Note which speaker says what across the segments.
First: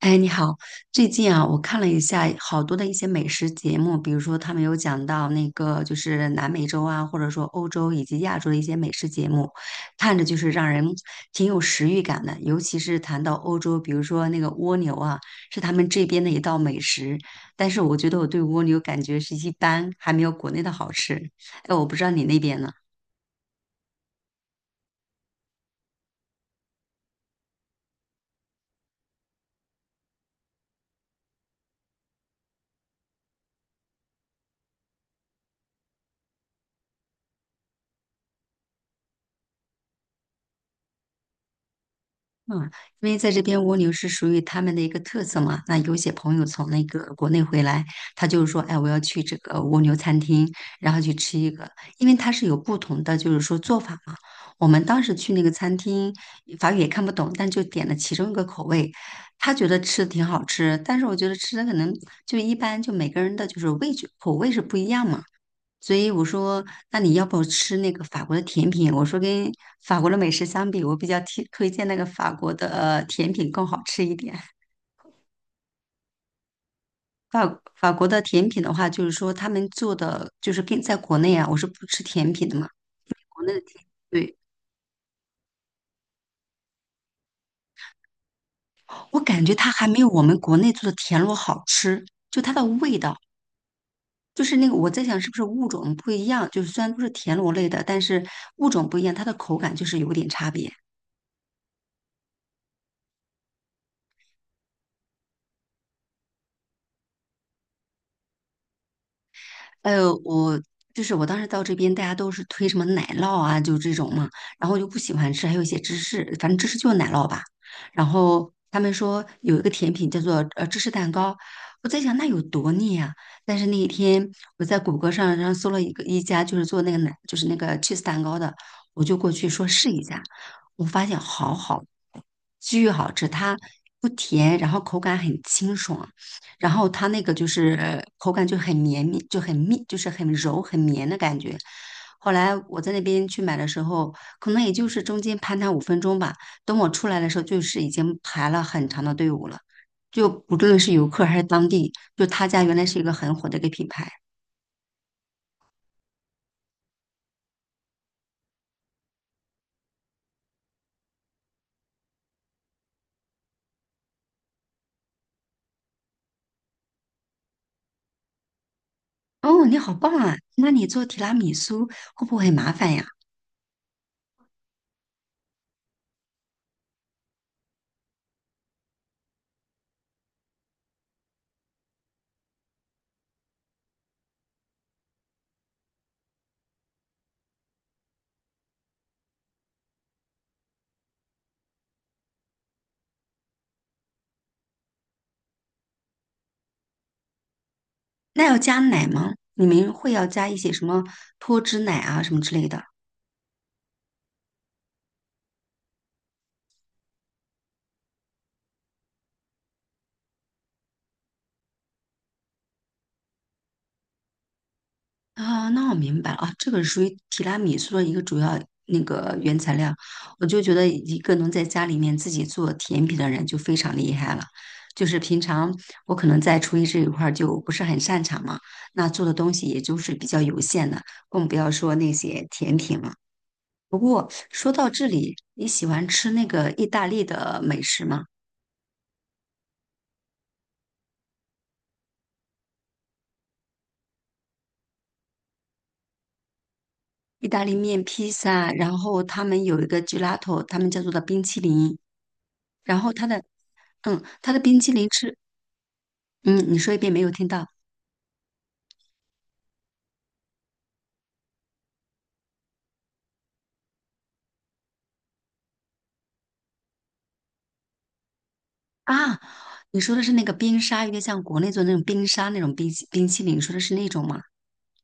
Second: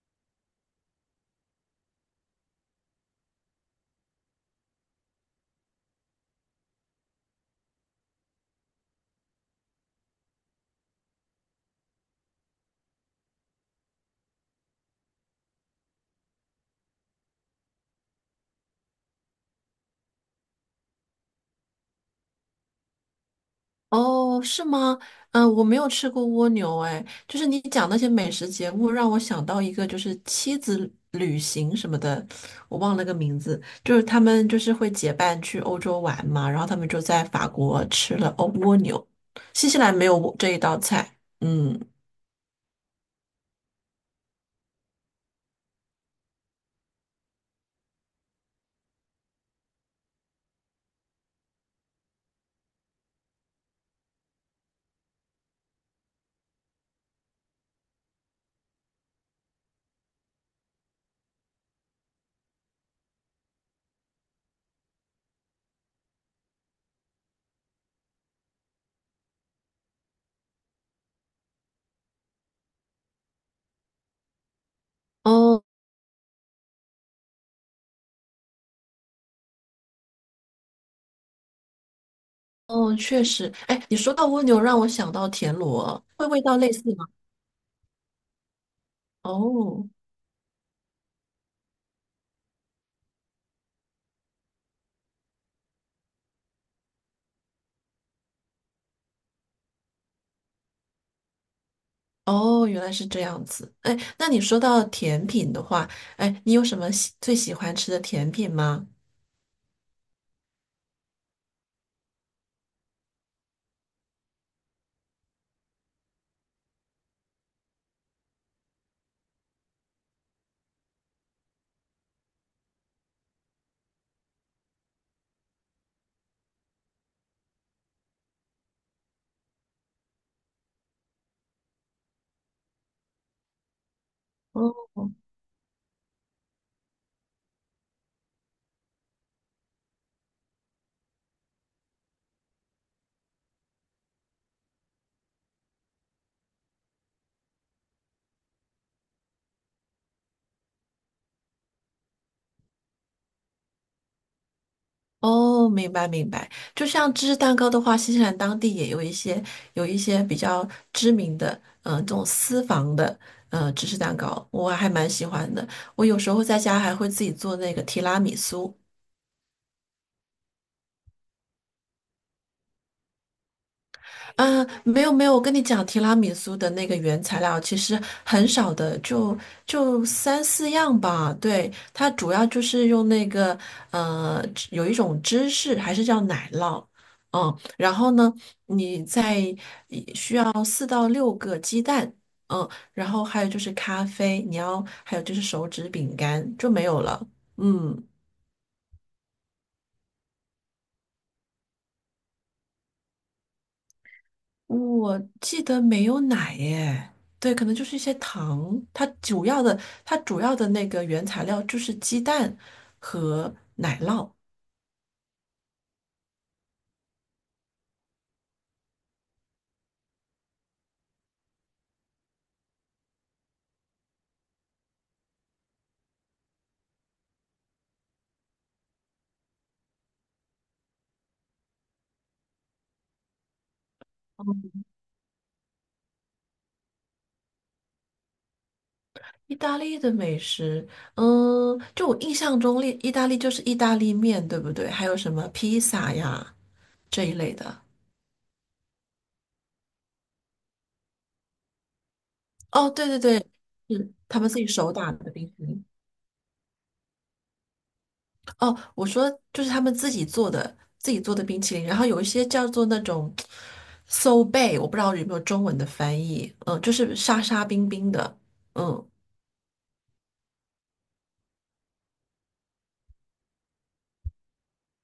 Speaker 1: 哎，你好。最近啊，我看了一下好多的一些美食节目，比如说他们有讲到那个就是南美洲啊，或者说欧洲以及亚洲的一些美食节目，看着就是让人挺有食欲感的。尤其是谈到欧洲，比如说那个蜗牛啊，是他们这边的一道美食，但是我觉得我对蜗牛感觉是一般，还没有国内的好吃。哎，我不知道你那边呢？
Speaker 2: 哦，是吗？嗯，我没有吃过蜗牛，哎，就是你讲那些美食节目，让我想到一个，就是妻子旅行什么的，我忘了个名字，就是他们就是会结伴去欧洲玩嘛，然后他们就在法国吃了欧蜗牛，新西兰没有蜗这一道菜，嗯。
Speaker 1: 嗯，因为在这边蜗牛是属于他们的一个特色嘛。那有些朋友从那个国内回来，他就是说，哎，我要去这个蜗牛餐厅，然后去吃一个，因为它是有不同的，就是说做法嘛。我们当时去那个餐厅，法语也看不懂，但就点了其中一个口味，他觉得吃的挺好吃，但是我觉得吃的可能就一般，就每个人的就是味觉口味是不一样嘛。所以我说，那你要不吃那个法国的甜品？我说跟法国的美食相比，我比较推荐那个法国的甜品更好吃一点。
Speaker 2: 哦
Speaker 1: 法国的甜品的话，就是说他们做的就是跟在国内啊，我是不吃甜品的嘛，
Speaker 2: 哦，确
Speaker 1: 国
Speaker 2: 实，
Speaker 1: 内的
Speaker 2: 哎，
Speaker 1: 甜，
Speaker 2: 你说到
Speaker 1: 对，
Speaker 2: 蜗牛，让我想到田螺，会味道类似吗？
Speaker 1: 我感觉它还
Speaker 2: 哦。
Speaker 1: 没有我们国内做的田螺好吃，就它的味道。就是那个，我在想是不是物种不一样，就是虽然都是田螺类的，但是物种不一样，它的口感就是有点差别。
Speaker 2: 哦，原来是这样子。哎，那你说到甜品的话，哎，你有什么最喜欢吃的甜品吗？
Speaker 1: 呃，我就是我当时到这边，大家都是推什么奶酪啊，就这种嘛，然后我就不喜欢吃，还有一些芝士，反正芝士就是奶酪吧。然后他们说有一个甜品叫做芝士蛋糕，我在想那有多腻啊？但是那一天我在谷歌上搜了一家就是做那个奶就是那个 cheese 蛋糕的，我就过去说试一下，我发现巨好吃，它不甜，然
Speaker 2: 哦
Speaker 1: 后口感很清爽。然后它那个就是口感就很绵密，就很密，就是很柔很绵的感觉。后来我在那边去买的时候，可能也就是中间攀它五分钟吧。等我出来的时候，就是已经排了很长的队伍了。就不论是游客还是当地，就他家原来是一个很火的一个品牌。
Speaker 2: 哦，明白明白。就像芝士蛋糕的话，新西兰当地也有一些比较知名的，嗯、这种私房的，芝士蛋糕，我还蛮喜欢的。我有时候在家还会自己做那个提拉米苏。
Speaker 1: 哦，你好棒啊！那你做提拉米苏会不会很麻烦呀？
Speaker 2: 嗯，没有，我跟你讲，提拉米苏的那个原材料其实很少的，就三四样吧。对，它主要就是用那个有一种芝士，还是叫奶酪，嗯，然后呢，你再一需要4到6个鸡蛋，嗯，然后还有就是咖啡，你要还有就是手指饼干就没有了，嗯。
Speaker 1: 那要加奶吗？你们会要加一些什么脱脂奶啊什么之类的？
Speaker 2: 我记得没有奶耶，对，可能就是一些糖。它主要的那个原材料就是鸡蛋和奶酪。
Speaker 1: 啊，那我明白了啊，这个是属于提拉米苏的一个主要那个原材料。我就觉得一个能在家里面自己做甜品的人就非常厉害了。就是平常我可能在厨艺这一块儿就不是很擅长嘛，那做的东西也就是比较有限的，更不要说那些甜品了。不过说到这里，你喜欢吃那个意大利的美食吗？
Speaker 2: 意大利的美食，嗯，就我印象中，意大利就是意大利面，对不对？还有什么披萨呀这一
Speaker 1: 意
Speaker 2: 类
Speaker 1: 大利
Speaker 2: 的。
Speaker 1: 面、披萨，然后他们有一个 gelato,他们叫做的冰淇淋。
Speaker 2: 哦，
Speaker 1: 然
Speaker 2: 对
Speaker 1: 后
Speaker 2: 对
Speaker 1: 它
Speaker 2: 对，
Speaker 1: 的，
Speaker 2: 是
Speaker 1: 嗯，
Speaker 2: 他们
Speaker 1: 它
Speaker 2: 自
Speaker 1: 的
Speaker 2: 己
Speaker 1: 冰淇
Speaker 2: 手
Speaker 1: 淋
Speaker 2: 打的
Speaker 1: 吃，
Speaker 2: 冰淇淋。
Speaker 1: 嗯，你说一遍没有听到
Speaker 2: 哦，我说就是他们自己做的，自己做的冰淇淋，然后有一些叫做那种 s o b a， 我不知道有没有中文的翻译，嗯，就是沙沙冰冰的，嗯，
Speaker 1: 啊？你说的是那个冰沙，有点像国内做的那种冰沙那种冰淇淋，你说的是那种吗？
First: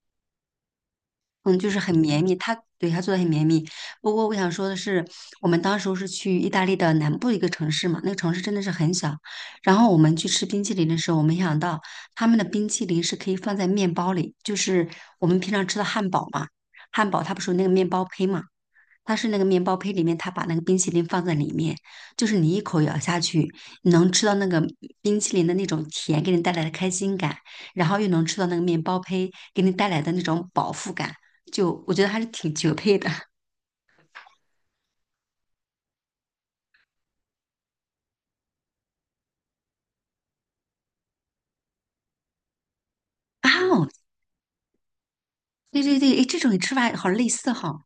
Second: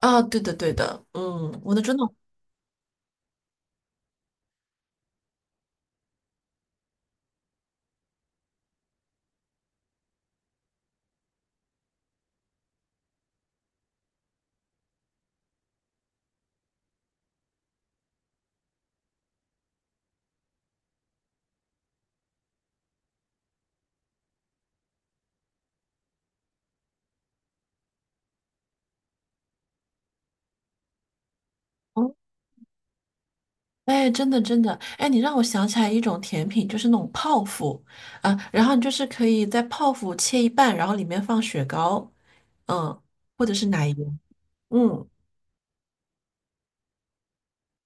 Speaker 2: 啊，对的对的，
Speaker 1: 嗯，
Speaker 2: 嗯，
Speaker 1: 就
Speaker 2: 我
Speaker 1: 是
Speaker 2: 的
Speaker 1: 很
Speaker 2: 真的。
Speaker 1: 绵密，它对它做的很绵密。不过我想说的是，我们当时候是去意大利的南部一个城市嘛，那个城市真的是很小。然后我们去吃冰淇淋的时候，我没想到他们的冰淇淋是可以放在面包里，就是我们平常吃的汉堡嘛，汉堡它不是有那个面包胚嘛。它是那个面包胚里面，它把那个冰淇淋放在里面，就是你一口咬下去，你能吃到那个冰淇淋的那种甜给你带来的开心感，然后又能吃到那个面包胚给你带来的那种饱腹感，就我觉得
Speaker 2: 哦，
Speaker 1: 还是挺绝配的。
Speaker 2: 哎，真的真的，哎，你让我想起来一种甜品，就是那种泡芙啊，然后你就是可以在泡芙切一半，然后里面放雪糕，嗯，或
Speaker 1: 啊
Speaker 2: 者是
Speaker 1: 哦，
Speaker 2: 奶油，嗯。
Speaker 1: 对对对，诶，这种吃法好类似哈。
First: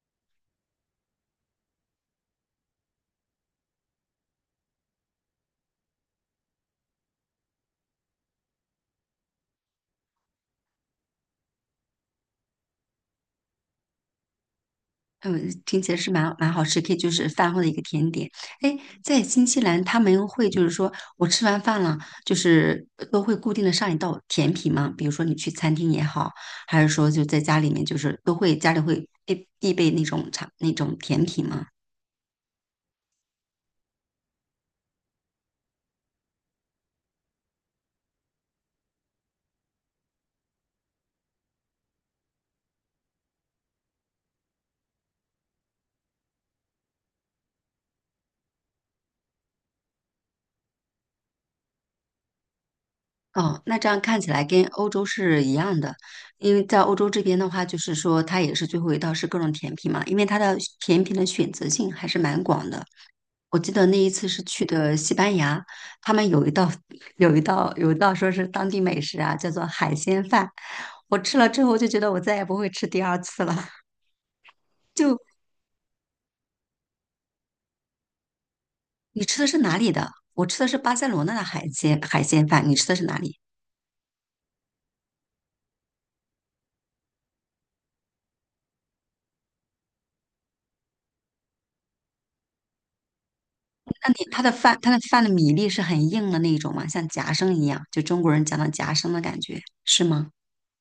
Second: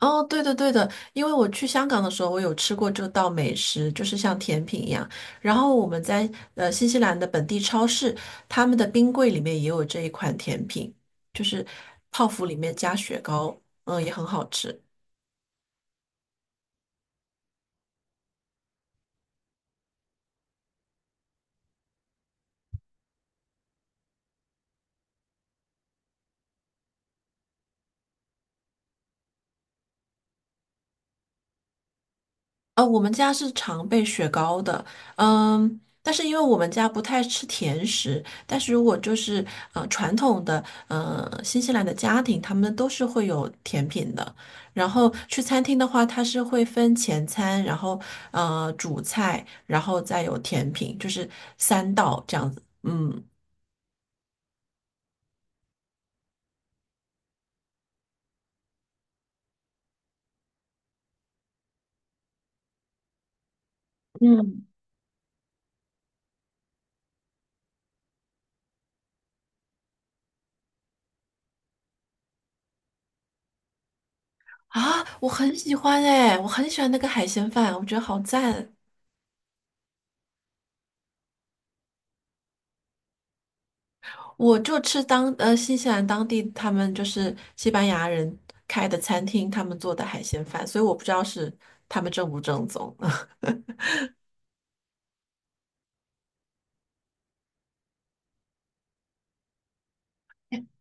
Speaker 2: 哦，对的对的，因为我去香港的时候，我有吃过这道美食，就是像甜品一样。然后我们在新西兰的本地超市，他们的冰柜里面也有这一款甜品，就是泡芙里面加雪糕，嗯，也很好吃。
Speaker 1: 嗯，听起来是蛮好吃，可以就是饭后的一个甜点。哎，在新西兰他们会就是说我吃完饭了，就是都会固定的上一道甜品吗？比如说你去餐厅也好，还是说就在家里面，就是都会家里会必备那种茶那种甜品吗？
Speaker 2: 呃，我们家是常备雪糕的，嗯，但是因为我们家不太吃甜食，但是如果就是传统的新西兰的家庭，他们都是会有甜品的。然后去餐厅的话，它是会分前餐，然后主菜，然后再有甜品，就是三道这样子。嗯，
Speaker 1: 哦，那这样看起来跟欧洲是一样的，因为在欧洲这边的话，就是说它也是最后一道是各种甜品嘛，因为它的甜品的选择性还是蛮广的。我记得那一次是去的西班牙，他们有一道 有一道说是当地美食啊，叫做海鲜饭。我吃了之后就觉得我再也不会吃第二次了。
Speaker 2: 啊，
Speaker 1: 就
Speaker 2: 我很喜欢哎，我很喜欢那个海鲜饭，我觉得好赞。
Speaker 1: 你吃的是哪里的？我吃的是巴塞罗那的海鲜饭，你吃的是哪里？
Speaker 2: 我就吃新西兰当地他们就是西班牙人开的餐厅，他们做的海鲜饭，所以我不知道是他们正不正宗。
Speaker 1: 那你它的饭它的饭的米粒是很硬的那种吗？像夹生一样，就中国人讲的夹生的感觉，是吗？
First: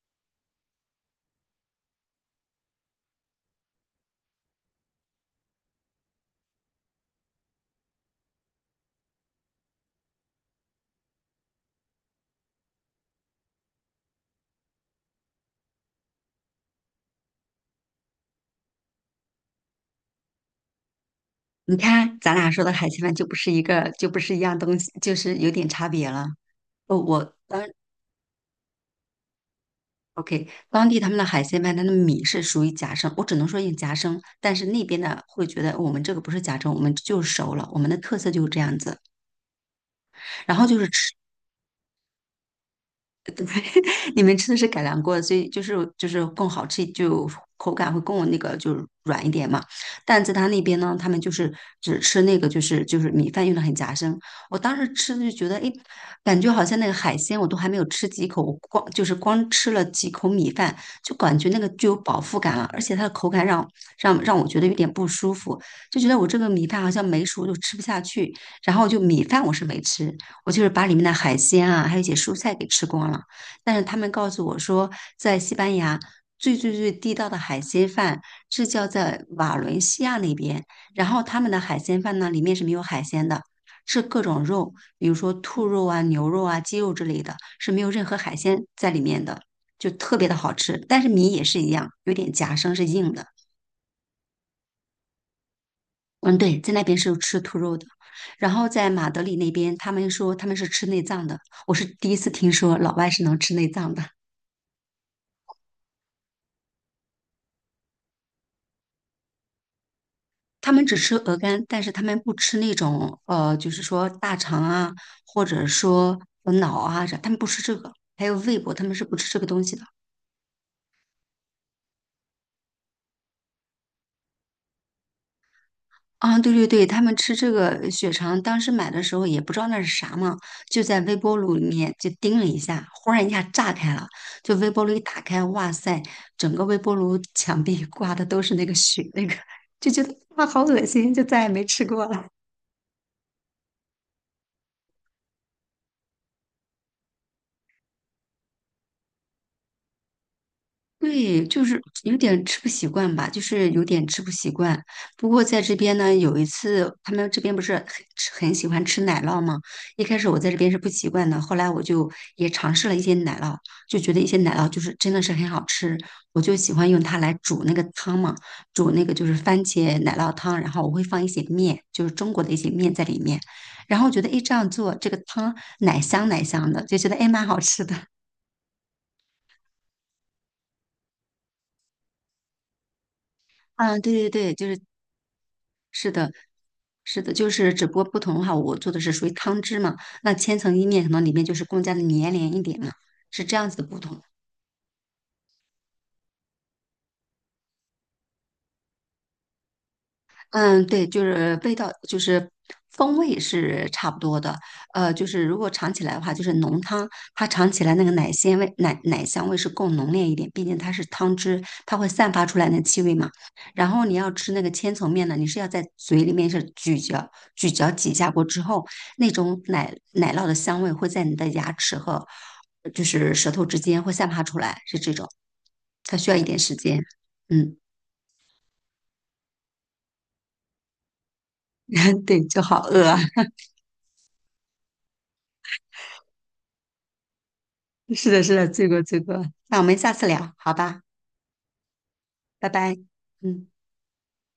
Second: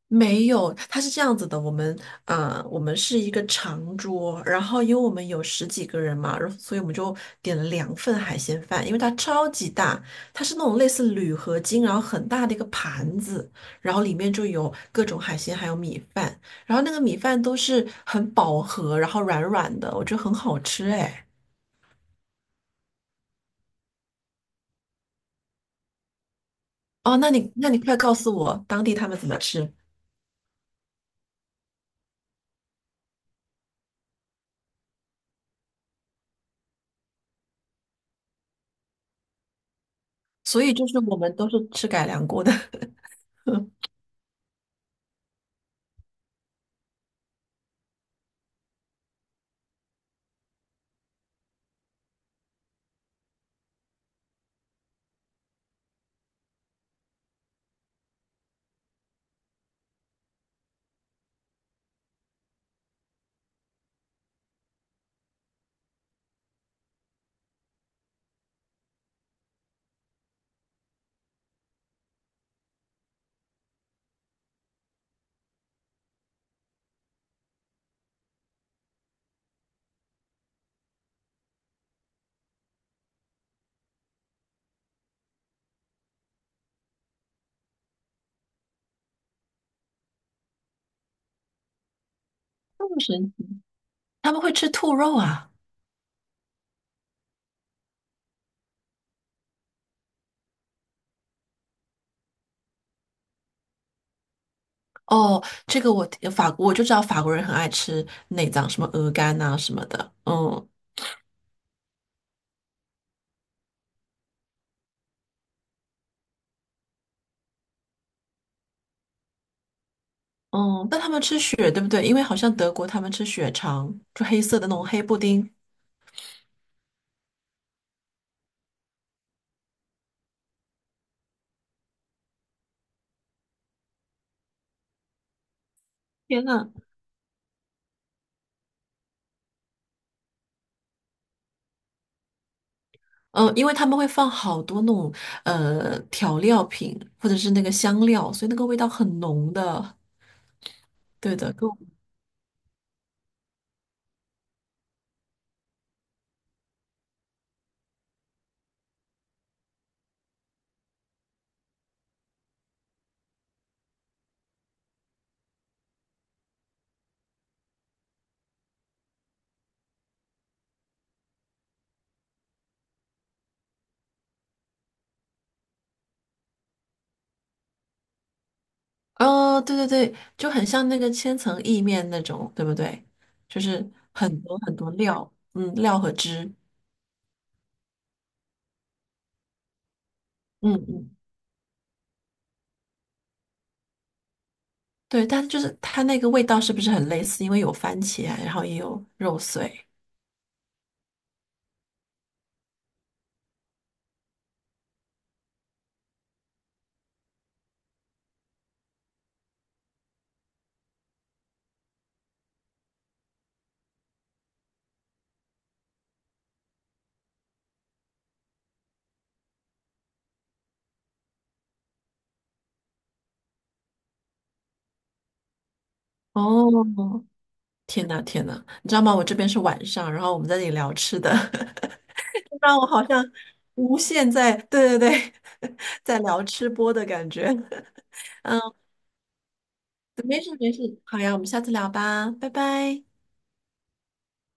Speaker 2: 没有，它是这样子的，我们是一个长桌，然后因为我们有十几个人嘛，然后所以我们就点了2份海鲜饭，因为它超级大，它是那种类似铝合金，然后很大的一个盘子，然后里面就有各种海鲜，还有米饭，然后那个米饭都是很饱和，然后软软的，我觉得很好吃哎。
Speaker 1: 你看咱俩说的海鲜饭就不是一样东西，就是有点差别了。哦，
Speaker 2: 哦，那
Speaker 1: 我。
Speaker 2: 你那你快告诉我当地他们怎么吃？
Speaker 1: OK,当地他们的海鲜饭，它的米是属于夹生，我只能说用夹生，但是那边呢会觉得哦我们这个不是夹生，我们就是熟了，我们的特色就是这样子。然
Speaker 2: 所
Speaker 1: 后
Speaker 2: 以
Speaker 1: 就
Speaker 2: 就
Speaker 1: 是
Speaker 2: 是
Speaker 1: 吃
Speaker 2: 我们都是吃改良过的，
Speaker 1: 你们吃的是改良过的，所以就是更好吃，就口感会更那个就是软一点嘛。但在他那边呢，他们就是只吃那个就是米饭用的很夹生。我当时吃的就觉得，哎，感觉好像那个海鲜我都还没有吃几口，我光就是光吃了几口米饭，就感觉那个就有饱腹感了，而且它的口感让我觉得有点不舒服，就觉得我这个米饭好像没熟就吃不下去。然后就米饭我是没吃，我就是把里面的海鲜啊，还有一些蔬菜给吃光了。但是他们告诉我说，在西班牙最最最地道的海鲜饭是叫在瓦伦西亚那边，然后他们的海鲜饭呢，里面是没有海鲜的，是各种肉，比如说兔肉啊、牛肉啊、鸡肉之类的，是没有任何海鲜在里面的，就特别的好吃。但是米也是一样，有点夹生，是
Speaker 2: 这么
Speaker 1: 硬的。
Speaker 2: 神奇，他们会吃兔肉啊。
Speaker 1: 嗯，对，在那边是吃兔肉的。然后在马德里那边，他们说他们是吃内脏的，我是第一次听说老外是能吃内脏的。
Speaker 2: 哦，这个我法国我就知道法国人很爱吃内脏，什么鹅肝啊什么的。嗯
Speaker 1: 他们只吃鹅肝，但是他们不吃那种就是说大肠啊，或者说脑啊啥，他们不吃这个。还有胃部，他们是不吃这个东西的。
Speaker 2: 嗯，但他们吃血对不对？因为好像德国他们吃血肠，就黑色的那种黑布丁。
Speaker 1: 啊，对对对，他们吃这个血肠，当时买的时候也不知道那是啥嘛，就在微波炉里面就叮了一下，忽然一下炸开了，就微波炉一打开，哇塞，
Speaker 2: 天
Speaker 1: 整个
Speaker 2: 呐，
Speaker 1: 微波炉墙壁挂的都是那个血，那个就觉得哇好恶心，就再也没吃过了。
Speaker 2: 嗯，因为他们会放好多那种调料品或者是那个香料，所以那个味道很浓的。对
Speaker 1: 对，
Speaker 2: 的，
Speaker 1: 就
Speaker 2: 跟我
Speaker 1: 是有点吃不习惯吧，就是有点吃不习惯。不过在这边呢，有一次他们这边不是很吃很喜欢吃奶酪吗？一开始我在这边是不习惯的，后来我就也尝试了一些奶酪，就觉得一些奶酪就是真的是很好吃，我就喜欢用它来煮那个汤嘛，煮那个就是番茄奶酪汤，然后我会放一些面，就是中国的一些面在里面，然后觉得诶这样做这个汤奶香奶香的，就觉得诶蛮好吃的。
Speaker 2: 哦，对对对，就很像那个千层意面那种，对不对？就是
Speaker 1: 嗯，对对
Speaker 2: 很
Speaker 1: 对，
Speaker 2: 多
Speaker 1: 就
Speaker 2: 很
Speaker 1: 是
Speaker 2: 多料，嗯，料
Speaker 1: 是
Speaker 2: 和
Speaker 1: 的，
Speaker 2: 汁。
Speaker 1: 是的，就是只不过不同的话，我做的是属于汤汁嘛，那千
Speaker 2: 嗯
Speaker 1: 层意面可
Speaker 2: 嗯。
Speaker 1: 能里面就是更加的绵连一点嘛，是这样子的不同。
Speaker 2: 对，但就是它那个味道是不是很类似？因为有番茄啊然后也有肉碎。
Speaker 1: 嗯，对，就是味道，就是风味是差不多的。就是如果尝起来的话，就是浓汤，它尝起来那个奶鲜味、奶香味是更浓烈一点，毕竟它是汤汁，它会散发出来那气味嘛。然后你要吃那个千层面呢，你是要在嘴里面是咀嚼、咀嚼几下过之后，那种奶酪的香味会在你的牙齿和就是舌头之间会散发出来，是这种。它需要一点时间。
Speaker 2: 哦，
Speaker 1: 嗯，
Speaker 2: 天呐天呐，你知道吗？我这边是晚上，然后我们在这里聊吃的。
Speaker 1: 对，就
Speaker 2: 让
Speaker 1: 好
Speaker 2: 我
Speaker 1: 饿
Speaker 2: 好
Speaker 1: 啊。
Speaker 2: 像无限在，对对对，在聊吃播的感觉。
Speaker 1: 是的，是
Speaker 2: 嗯，
Speaker 1: 的，这个这个，那我们下次
Speaker 2: 没事
Speaker 1: 聊，
Speaker 2: 没
Speaker 1: 好
Speaker 2: 事，
Speaker 1: 吧。
Speaker 2: 好呀，我们下次聊吧，拜
Speaker 1: 拜拜，
Speaker 2: 拜。
Speaker 1: 嗯。